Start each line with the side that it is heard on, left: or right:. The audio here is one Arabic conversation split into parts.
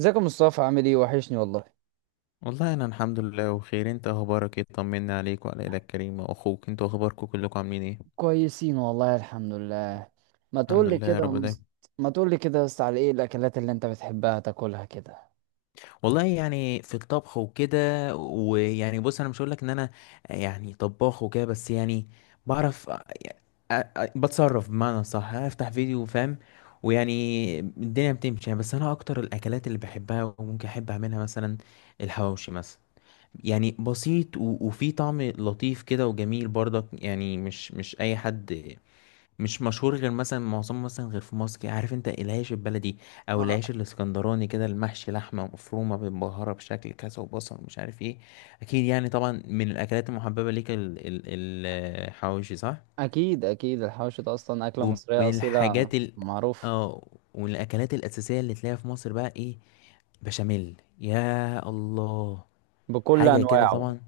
right: ازيك يا مصطفى، عامل ايه؟ وحشني والله.
left: والله انا الحمد لله بخير. انت اخبارك ايه؟ طمنا عليك وعلى الى الكريم واخوك. انتوا اخباركم كلكم عاملين ايه؟
right: كويسين والله، الحمد لله. ما
left: الحمد
right: تقول لي
left: لله يا
right: كده يا
left: رب دايما.
right: مص- ما تقول لي كده، بس على ايه الاكلات اللي انت بتحبها تاكلها كده؟
left: والله، يعني في الطبخ وكده. ويعني، بص انا مش هقول لك ان انا يعني طباخ وكده، بس يعني بعرف بتصرف، بمعنى صح، افتح فيديو، فاهم. ويعني الدنيا بتمشي يعني. بس انا اكتر الاكلات اللي بحبها وممكن احب اعملها مثلا الحواوشي مثلا. يعني بسيط و- وفي طعم لطيف كده وجميل برضك. يعني مش اي حد، مش مشهور غير مثلا معظمه، مثلا غير في مصر كده. عارف انت العيش البلدي او
right: آه،
left: العيش الاسكندراني، كده المحشي لحمه مفرومه متبهره بشكل كذا وبصل مش عارف ايه. اكيد يعني طبعا من الاكلات المحببه ليك الحواوشي، صح؟
right: اكيد اكيد، الحوش ده اصلا اكله
left: ومن
right: مصريه اصيله
left: الحاجات
right: معروفه،
left: اه، ومن الاكلات الاساسيه اللي تلاقيها في مصر بقى ايه؟ بشاميل، يا الله.
right: بكل
left: حاجه كده
right: انواعه.
left: طبعا.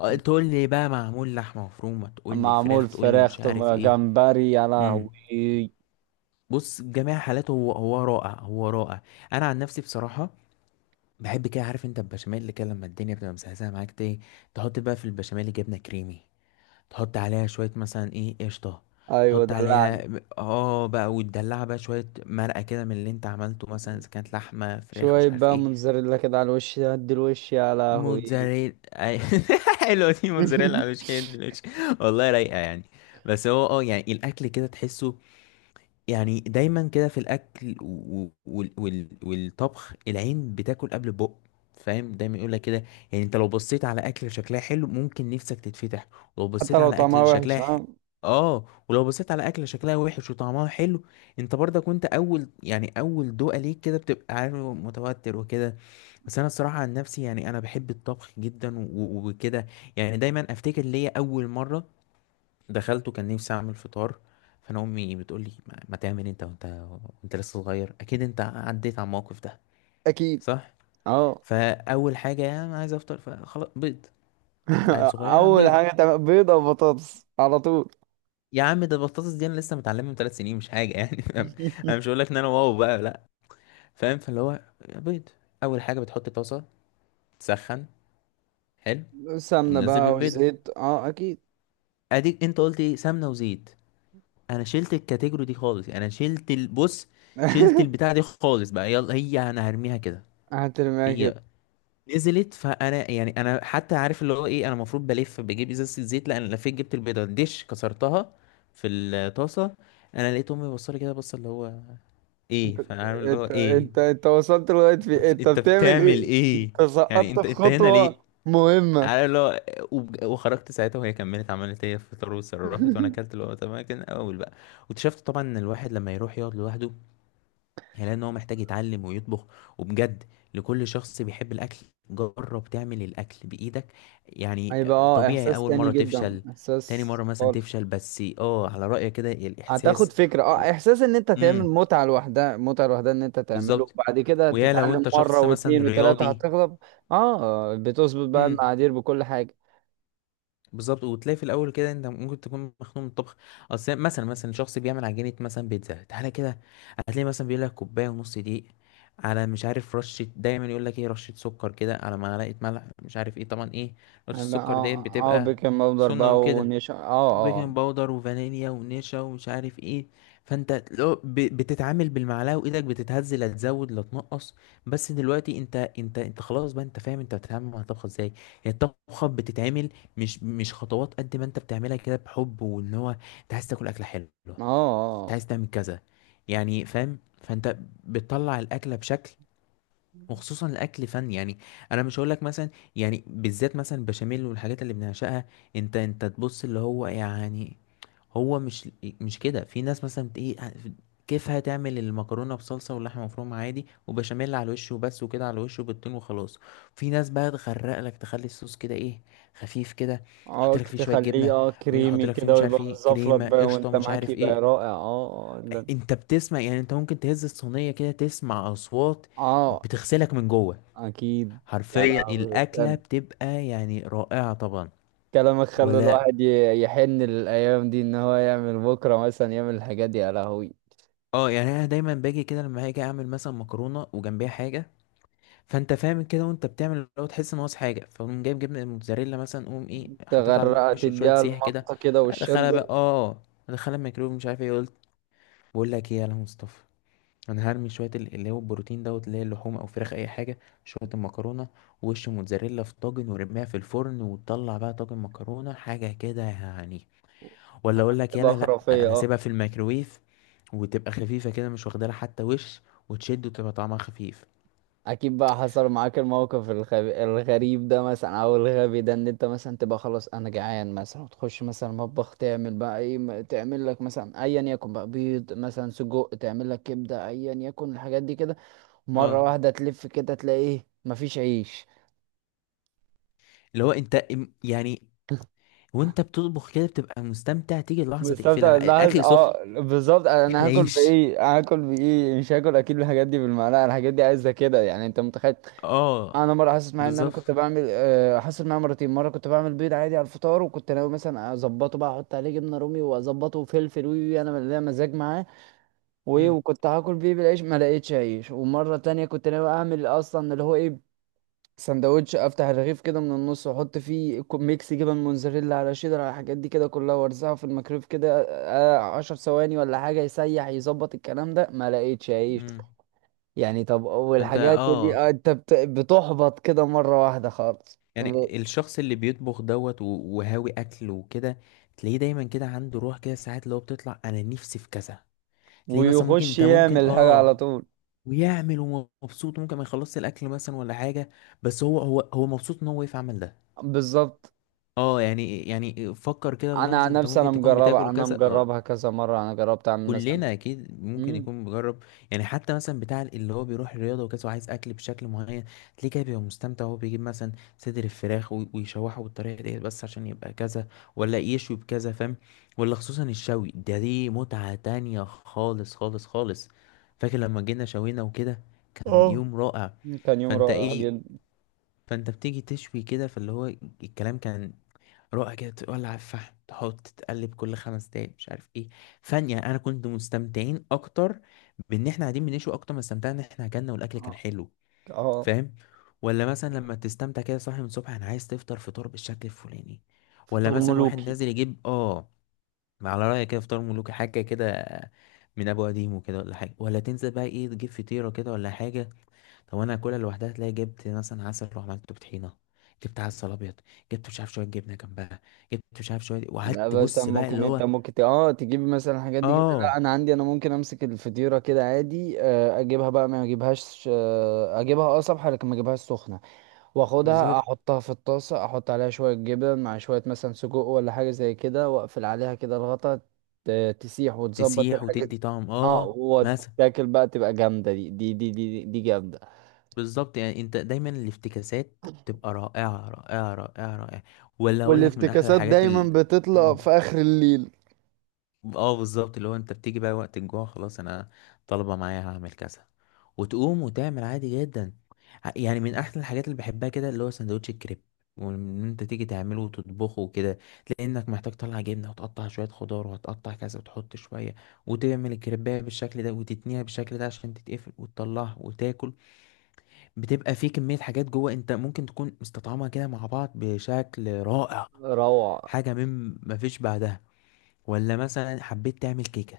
left: اه،
right: م.
left: تقول لي بقى معمول لحمه مفرومه، تقول لي
right: معمول
left: فراخ، تقول لي
right: فراخ،
left: مش عارف
right: طب
left: ايه.
right: جمبري، يا
left: امم.
right: لهوي!
left: بص، جميع حالاته هو هو رائع، هو رائع. انا عن نفسي بصراحه بحب كده. عارف انت البشاميل كده لما الدنيا بتبقى مسهسه معاك، ايه، تحط بقى في البشاميل جبنه كريمي، تحط عليها شويه مثلا ايه قشطه،
right: ايوه
left: تحط
right: دلعني،
left: عليها بقى، وتدلعها بقى شويه مرقه كده من اللي انت عملته، مثلا اذا كانت لحمه فراخ مش
right: شويه
left: عارف
right: بقى
left: ايه.
right: موتزاريلا كده على الوش، هدي الوش يا لهوي.
left: موتزاريلا حلوه دي، موتزاريلا على وش. والله رايقه يعني. بس هو، يعني الاكل كده تحسه. يعني دايما كده في الاكل و- وال وال والطبخ، العين بتاكل قبل البق، فاهم، دايما يقول لك كده. يعني انت لو بصيت على اكل شكلها حلو، ممكن نفسك تتفتح. ولو
right: حتى
left: بصيت
right: لو
left: على
right: طعمها
left: اكل
right: وحش،
left: شكلها
right: اه.
left: اه، ولو بصيت على اكل شكلها وحش وطعمها حلو، انت برضك وانت اول، يعني اول دوقه ليك كده، بتبقى عارف متوتر وكده. بس انا الصراحه عن نفسي، يعني انا بحب الطبخ جدا و- و- وكده. يعني دايما افتكر ليا اول مره دخلت وكان نفسي اعمل فطار. فانا امي بتقول لي ما ما تعمل انت وانت، وانت لسه صغير. اكيد انت عديت على الموقف ده،
right: اكيد،
left: صح.
right: اه.
left: فاول حاجه انا عايز افطر، فخلاص، بيض. عيل صغير،
right: اول
left: بيض.
right: حاجه تعمل بيضه وبطاطس على طول.
left: يا عم، ده البطاطس دي انا لسه متعلمها من 3 سنين، مش حاجه يعني. فاهم؟ انا مش هقول لك ان انا واو بقى، لا. فاهم. فاللي هو بيض. اول حاجه بتحط طاسه، تسخن، حلو، تقوم
right: سمنه
left: نزل
right: بقى
left: بالبيضه.
right: والزيت، اه اكيد.
left: اديك انت قلت ايه، سمنه وزيت. انا شلت الكاتيجوري دي خالص، يعني انا شلت البص، شلت البتاع دي خالص بقى. يلا هي انا هرميها كده.
right: هترميها كده؟
left: هي نزلت. فانا يعني انا حتى عارف اللي هو ايه، انا المفروض بلف بجيب ازازه الزيت، لا انا لفيت جبت البيضه الدش، كسرتها في الطاسه. انا لقيت امي بصلي كده، بص اللي هو ايه.
right: انت
left: فانا عارف اللي هو
right: انت
left: ايه.
right: انت انت وصلت لغايه في إيه؟ انت
left: انت
right: بتعمل
left: بتعمل
right: ايه؟
left: ايه،
right: انت
left: يعني
right: سقطت في
left: انت هنا ليه؟
right: خطوه مهمه.
left: عارف اللي هو. وخرجت ساعتها وهي كملت، عملت هي فطار وصرفت، وانا اكلت اللي هو تمام. كان اول بقى. واكتشفت طبعا ان الواحد لما يروح يقعد لوحده، هيلاقي ان هو محتاج يتعلم ويطبخ، وبجد. لكل شخص بيحب الاكل، جرب تعمل الاكل بايدك يعني.
right: هيبقى اه،
left: طبيعي
right: احساس
left: اول
right: تاني
left: مره
right: جدا،
left: تفشل، تاني
right: احساس
left: مره مثلا
right: خالص.
left: تفشل، بس اه، على رايك كده
right: هتاخد
left: الاحساس
right: فكره،
left: و...
right: احساس ان انت تعمل،
left: امم،
right: متعه لوحدها، متعه لوحدها، ان انت تعمله
left: بالظبط.
right: بعد كده
left: ويا لو
right: تتعلم
left: انت
right: مره
left: شخص مثلا
right: واتنين وتلاته
left: رياضي،
right: هتغلب. اه، بتظبط بقى المقادير بكل حاجه.
left: بالظبط. وتلاقي في الاول كده انت ممكن تكون مخنوق من الطبخ. اصل مثلا شخص بيعمل عجينه مثلا بيتزا، تعالى كده. هتلاقي مثلا بيقول لك كوبايه ونص دقيق، على مش عارف رشه، دايما يقول لك ايه رشه سكر كده، على معلقه ملح، مش عارف ايه، طبعا ايه رشه
right: هيبقى
left: السكر ديت بتبقى
right: بيكنج باودر
left: سنه
right: بقى
left: وكده،
right: ونشا. اه اه
left: وبيكنج باودر وفانيليا ونشا ومش عارف ايه. فانت لو بتتعامل بالمعلقه وايدك بتتهز، لا تزود لا تنقص. بس دلوقتي انت خلاص بقى، انت فاهم انت بتتعامل مع الطبخه ازاي. هي الطبخه بتتعمل، مش خطوات، قد ما انت بتعملها كده بحب، وان هو انت عايز تاكل اكله حلوه،
right: اه
left: انت
right: اه
left: عايز تعمل كذا، يعني فاهم. فانت بتطلع الاكله بشكل. وخصوصا الاكل فن يعني. انا مش هقول لك مثلا، يعني بالذات مثلا البشاميل والحاجات اللي بنعشقها، انت تبص اللي هو يعني. هو مش مش كده. في ناس مثلا ايه، كيفها تعمل المكرونه بصلصه واللحمه مفرومه عادي وبشاميل على الوش وبس، وكده على الوش وبالتون وخلاص. في ناس بقى تغرق لك، تخلي الصوص كده ايه، خفيف كده، يحط لك فيه شويه
right: تخليه
left: جبنه، يحط
right: كريمي
left: لك فيه
right: كده،
left: مش عارف
right: ويبقى
left: ايه
right: مزفلط
left: كريمه
right: بقى
left: قشطه،
right: وانت
left: مش
right: معاك،
left: عارف
right: يبقى
left: ايه.
right: رائع اه اه.
left: انت بتسمع، يعني انت ممكن تهز الصينيه كده تسمع اصوات،
right: اه
left: بتغسلك من جوه.
right: اكيد. يا
left: حرفيا
right: لهوي،
left: الاكله بتبقى يعني رائعه طبعا.
right: كلامك خلى
left: ولا،
right: الواحد يحن للايام دي، ان هو يعمل بكره مثلا، يعمل الحاجات دي يا لهوي.
left: اه يعني انا دايما باجي كده لما هاجي اعمل مثلا مكرونه وجنبيها حاجه. فانت فاهم كده، وانت بتعمل لو تحس ان ناقص حاجه، فقوم جايب جبنه الموتزاريلا مثلا، قوم ايه، حطيتها على
right: تغرقها،
left: الوش شويه
right: تديها
left: سيح كده.
right: المطه كده
left: ادخلها بقى،
right: والشده،
left: اه، ادخلها الميكرويف مش عارف ايه. قلت بقول لك ايه يا مصطفى، انا هرمي شويه اللي هو البروتين دوت، اللي هي اللحوم او فراخ اي حاجه، شويه المكرونه، وش موتزاريلا في طاجن ورميها في الفرن، وتطلع بقى طاجن مكرونه حاجه كده يعني. ولا اقول لك
right: تبقى
left: يلا، لا
right: خرافيه
left: انا
right: اه.
left: هسيبها في الميكروويف، وتبقى خفيفه كده، مش واخده لها حتى وش، وتشد وتبقى طعمها خفيف.
right: اكيد بقى حصل معاك الموقف الغريب ده، مثلا، او الغبي ده، ان انت مثلا تبقى خلاص انا جعان مثلا، وتخش مثلا المطبخ تعمل بقى ايه، تعمل لك مثلا ايا يكن بقى، بيض مثلا، سجق، تعمل لك كبده، ايا يكن الحاجات دي كده. مره
left: اه،
right: واحده تلف كده، تلاقي ايه؟ مفيش عيش!
left: اللي هو انت يعني، وانت بتطبخ كده بتبقى مستمتع، تيجي لحظه
right: مستمتع
left: تقفلها
right: اللحظة،
left: الاكل سخن.
right: اه بالظبط.
left: فين
right: انا هاكل
left: العيش؟
right: بايه؟ هاكل بايه؟ مش هاكل اكيد. الحاجات دي بالمعلقه، الحاجات دي عايزه كده، يعني انت متخيل.
left: اه،
right: انا مره حاسس معايا ان انا كنت
left: بالظبط.
right: بعمل، آه، حصل معايا مرتين. مره كنت بعمل بيض عادي على الفطار، وكنت ناوي مثلا اظبطه بقى، احط عليه جبنه رومي واظبطه وفلفل، وي وي انا ليا مزاج معاه، وايه،
left: امم
right: وكنت هاكل بيه بالعيش، ما لقيتش عيش. ومره تانية كنت ناوي اعمل اصلا اللي هو ايه، سندوتش، افتح الرغيف كده من النص، واحط فيه ميكس، جبن موزاريلا على شيدر على الحاجات دي كده كلها، وارزعه في الميكرويف كده آه، 10 ثواني ولا حاجه، يسيح يظبط الكلام ده. ما لقيتش عيش.
left: امم
right: يعني طب
left: فانت،
right: والحاجات دي آه، انت بتحبط كده مرة واحدة خالص.
left: يعني الشخص اللي بيطبخ دوت وهاوي اكل وكده، تلاقيه دايما كده عنده روح كده ساعات، اللي هو بتطلع انا نفسي في كذا. تلاقيه مثلا ممكن،
right: ويخش
left: انت ممكن
right: يعمل حاجة على طول.
left: ويعمل ومبسوط، ممكن ما يخلصش الاكل مثلا ولا حاجه، بس هو مبسوط ان هو واقف عمل ده.
right: بالظبط.
left: اه، يعني فكر كده
right: انا
left: اللحظه
right: عن
left: انت
right: نفسي، انا
left: ممكن تكون بتاكل
right: مجربة، انا
left: وكذا.
right: مجربها كذا مرة، انا جربت اعمل مثلا.
left: كلنا اكيد ممكن
right: مم.
left: يكون مجرب. يعني حتى مثلا بتاع اللي هو بيروح الرياضه وكده، وعايز اكل بشكل معين، تلاقيه كده بيبقى مستمتع، وهو بيجيب مثلا صدر الفراخ وي- ويشوحه بالطريقه ديت، بس عشان يبقى كذا. ولا يشوي بكذا، فاهم. ولا خصوصا الشوي ده، دي متعه تانية خالص خالص خالص. فاكر لما جينا شوينا وكده، كان
right: اه،
left: يوم رائع.
right: كان يوم
left: فانت
right: رائع
left: ايه،
right: جدا.
left: فانت بتيجي تشوي كده، فاللي هو الكلام كان رائع كده، تولع الفحم، تحط تقلب كل 5 دقايق مش عارف ايه. فن يعني. انا كنت مستمتعين اكتر بان احنا قاعدين بنشوي اكتر ما استمتعنا ان احنا اكلنا، والاكل كان
right: اه،
left: حلو،
right: آه،
left: فاهم. ولا مثلا لما تستمتع كده صاحي من الصبح، انا عايز تفطر فطار بالشكل الفلاني. ولا
right: فطار
left: مثلا واحد
right: ملوكي.
left: نازل يجيب على رأيك كده فطار ملوكي حاجه كده، من ابو قديم وكده ولا حاجه. ولا تنزل بقى ايه، تجيب فطيره كده ولا حاجه. طب انا اكلها لوحدها، تلاقي جبت مثلا عسل، روح عملته بطحينه، جبت عسل ابيض، جبت مش عارف شويه جبنه جنبها، جبت مش عارف شويه،
right: لا،
left: وقعدت
right: بس
left: بص بقى اللي
right: ممكن
left: هو
right: انت ممكن تجيب مثلا الحاجات دي كده،
left: اه،
right: لا انا عندي، انا ممكن امسك الفطيره كده عادي، آه، اجيبها بقى، ما اجيبهاش، آه، اجيبها اه صبحه، لكن ما اجيبهاش سخنه، واخدها
left: بالظبط.
right: احطها في الطاسة، احط عليها شوية جبن مع شوية مثلا سجق ولا حاجة زي كده، واقفل عليها كده الغطا، تسيح وتظبط
left: تسيح
right: الحاجات،
left: وتدي طعم،
right: اه،
left: اه مثلا.
right: وتاكل بقى تبقى جامدة، دي جامدة.
left: بالظبط. يعني انت دايما الافتكاسات تبقى رائعه رائعه رائعه رائعه. ولا اقول لك من احلى
right: والافتكاسات
left: الحاجات
right: دايما بتطلع
left: مم.
right: في آخر الليل.
left: اه، بالظبط. اللي هو انت بتيجي بقى وقت الجوع، خلاص انا طالبه معايا، هعمل كذا، وتقوم وتعمل عادي جدا. يعني من احسن الحاجات اللي بحبها كده، اللي هو سندوتش الكريب، وان انت تيجي تعمله وتطبخه وكده. لانك محتاج تطلع جبنه وتقطع شويه خضار، وهتقطع كذا وتحط شويه، وتعمل الكريبايه بالشكل ده، وتتنيها بالشكل ده عشان تتقفل، وتطلعها وتاكل. بتبقى في كميه حاجات جوه، انت ممكن تكون مستطعمها كده مع بعض بشكل رائع.
right: روعة.
left: حاجه من مفيش بعدها. ولا مثلا حبيت تعمل كيكه،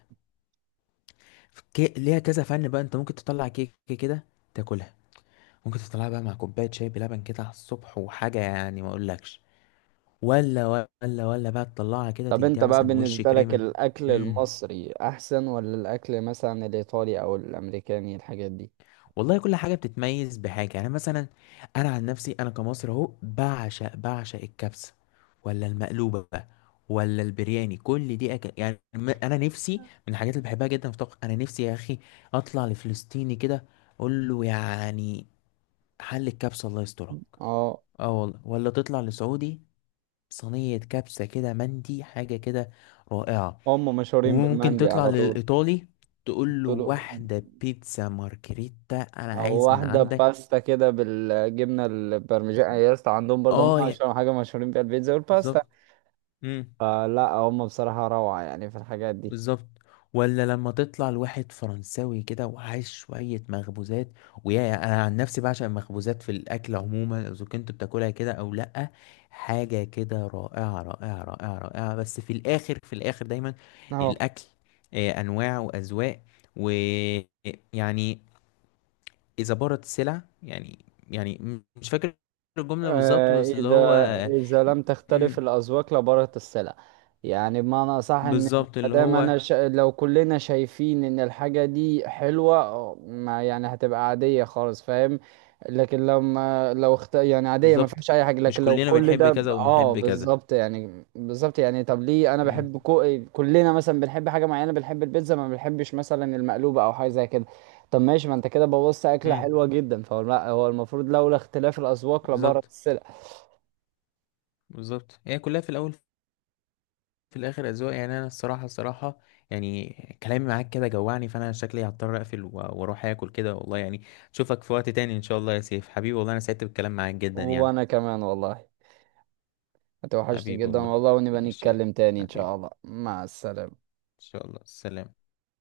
left: ليها كذا فن بقى، انت ممكن تطلع كيك كده، تاكلها. ممكن تطلعها بقى مع كوبايه شاي بلبن كده على الصبح، وحاجه يعني ما اقولكش. ولا، ولا، ولا بقى تطلعها كده
right: طب
left: تديها
right: انت بقى
left: مثلا وش
right: بالنسبة لك،
left: كريمه.
right: الاكل
left: امم
right: المصري احسن، ولا الاكل مثلا الايطالي او الامريكاني الحاجات دي؟
left: والله كل حاجه بتتميز بحاجه يعني، مثلا انا عن نفسي، انا كمصري اهو بعشق بعشق الكبسه، ولا المقلوبه بقى، ولا البرياني، كل دي أكل يعني. انا نفسي من الحاجات اللي بحبها جدا في الطبخ، انا نفسي يا اخي اطلع لفلسطيني كده، اقول له يعني حل الكبسة الله يسترك.
right: اه،
left: اه والله. ولا تطلع لسعودي صينية كبسة كده، مندي حاجة كده، رائعة.
right: هم مشهورين
left: وممكن
right: بالمندي
left: تطلع
right: على طول.
left: للإيطالي تقول
right: قلت
left: له
right: له،
left: واحدة بيتزا مارجريتا أنا
right: او
left: عايز من
right: واحده عندهم
left: عندك.
right: باستا كده بالجبنه البرمجان، يا اسطى عندهم برضه،
left: اه،
right: هم اشهر حاجه مشهورين بيها البيتزا والباستا.
left: بالظبط. مم.
right: فلا هم بصراحه روعه، يعني في الحاجات دي.
left: بالظبط. ولا لما تطلع لواحد فرنساوي كده وعايش شوية مخبوزات، ويا، انا عن نفسي بعشق المخبوزات في الاكل عموما، اذا كنت بتاكلها كده او لا. حاجة كده رائعة رائعة رائعة رائعة. بس في الاخر، في الاخر دايما
right: اهو.
left: الاكل آه، انواع واذواق، ويعني اذا بارت السلع يعني. يعني مش فاكر الجملة بالظبط،
right: آه،
left: بس اللي
right: إذا
left: هو
right: إذا لم تختلف
left: م-
right: الأذواق لبارت السلع. يعني بمعنى أصح، إن
left: بالظبط اللي
right: مادام
left: هو
right: أنا لو كلنا شايفين إن الحاجة دي حلوة آه، ما يعني هتبقى عادية خالص، فاهم. لكن لما لو يعني عادية ما
left: بالظبط.
right: فيهاش أي حاجة،
left: مش
right: لكن لو
left: كلنا
right: كل
left: بنحب
right: ده
left: كذا وبنحب كذا.
right: بالظبط يعني، طب ليه أنا
left: امم
right: بحب كلنا مثلا بنحب حاجة معينة، بنحب البيتزا ما بنحبش مثلا المقلوبة أو حاجة زي كده. طب ماشي، ما انت كده بوظت اكله
left: امم
right: حلوه جدا، فهو لا، هو المفروض لولا اختلاف الاذواق لبارت
left: بالظبط،
right: السلع.
left: بالظبط. هي كلها في الاول، في الاخر اذواق يعني. انا الصراحه الصراحه يعني كلامي معاك كده جوعني، فانا شكلي هضطر اقفل و- واروح اكل كده والله. يعني اشوفك في وقت تاني ان شاء الله يا سيف. حبيبي والله، انا سعدت بالكلام معاك جدا يعني.
right: وانا كمان والله، هتوحشني
left: حبيبي
right: جدا
left: والله.
right: والله، ونبقى
left: ماشي، يلا.
right: نتكلم تاني ان
left: حبيبي.
right: شاء الله. مع السلامه.
left: ان شاء الله، سلام.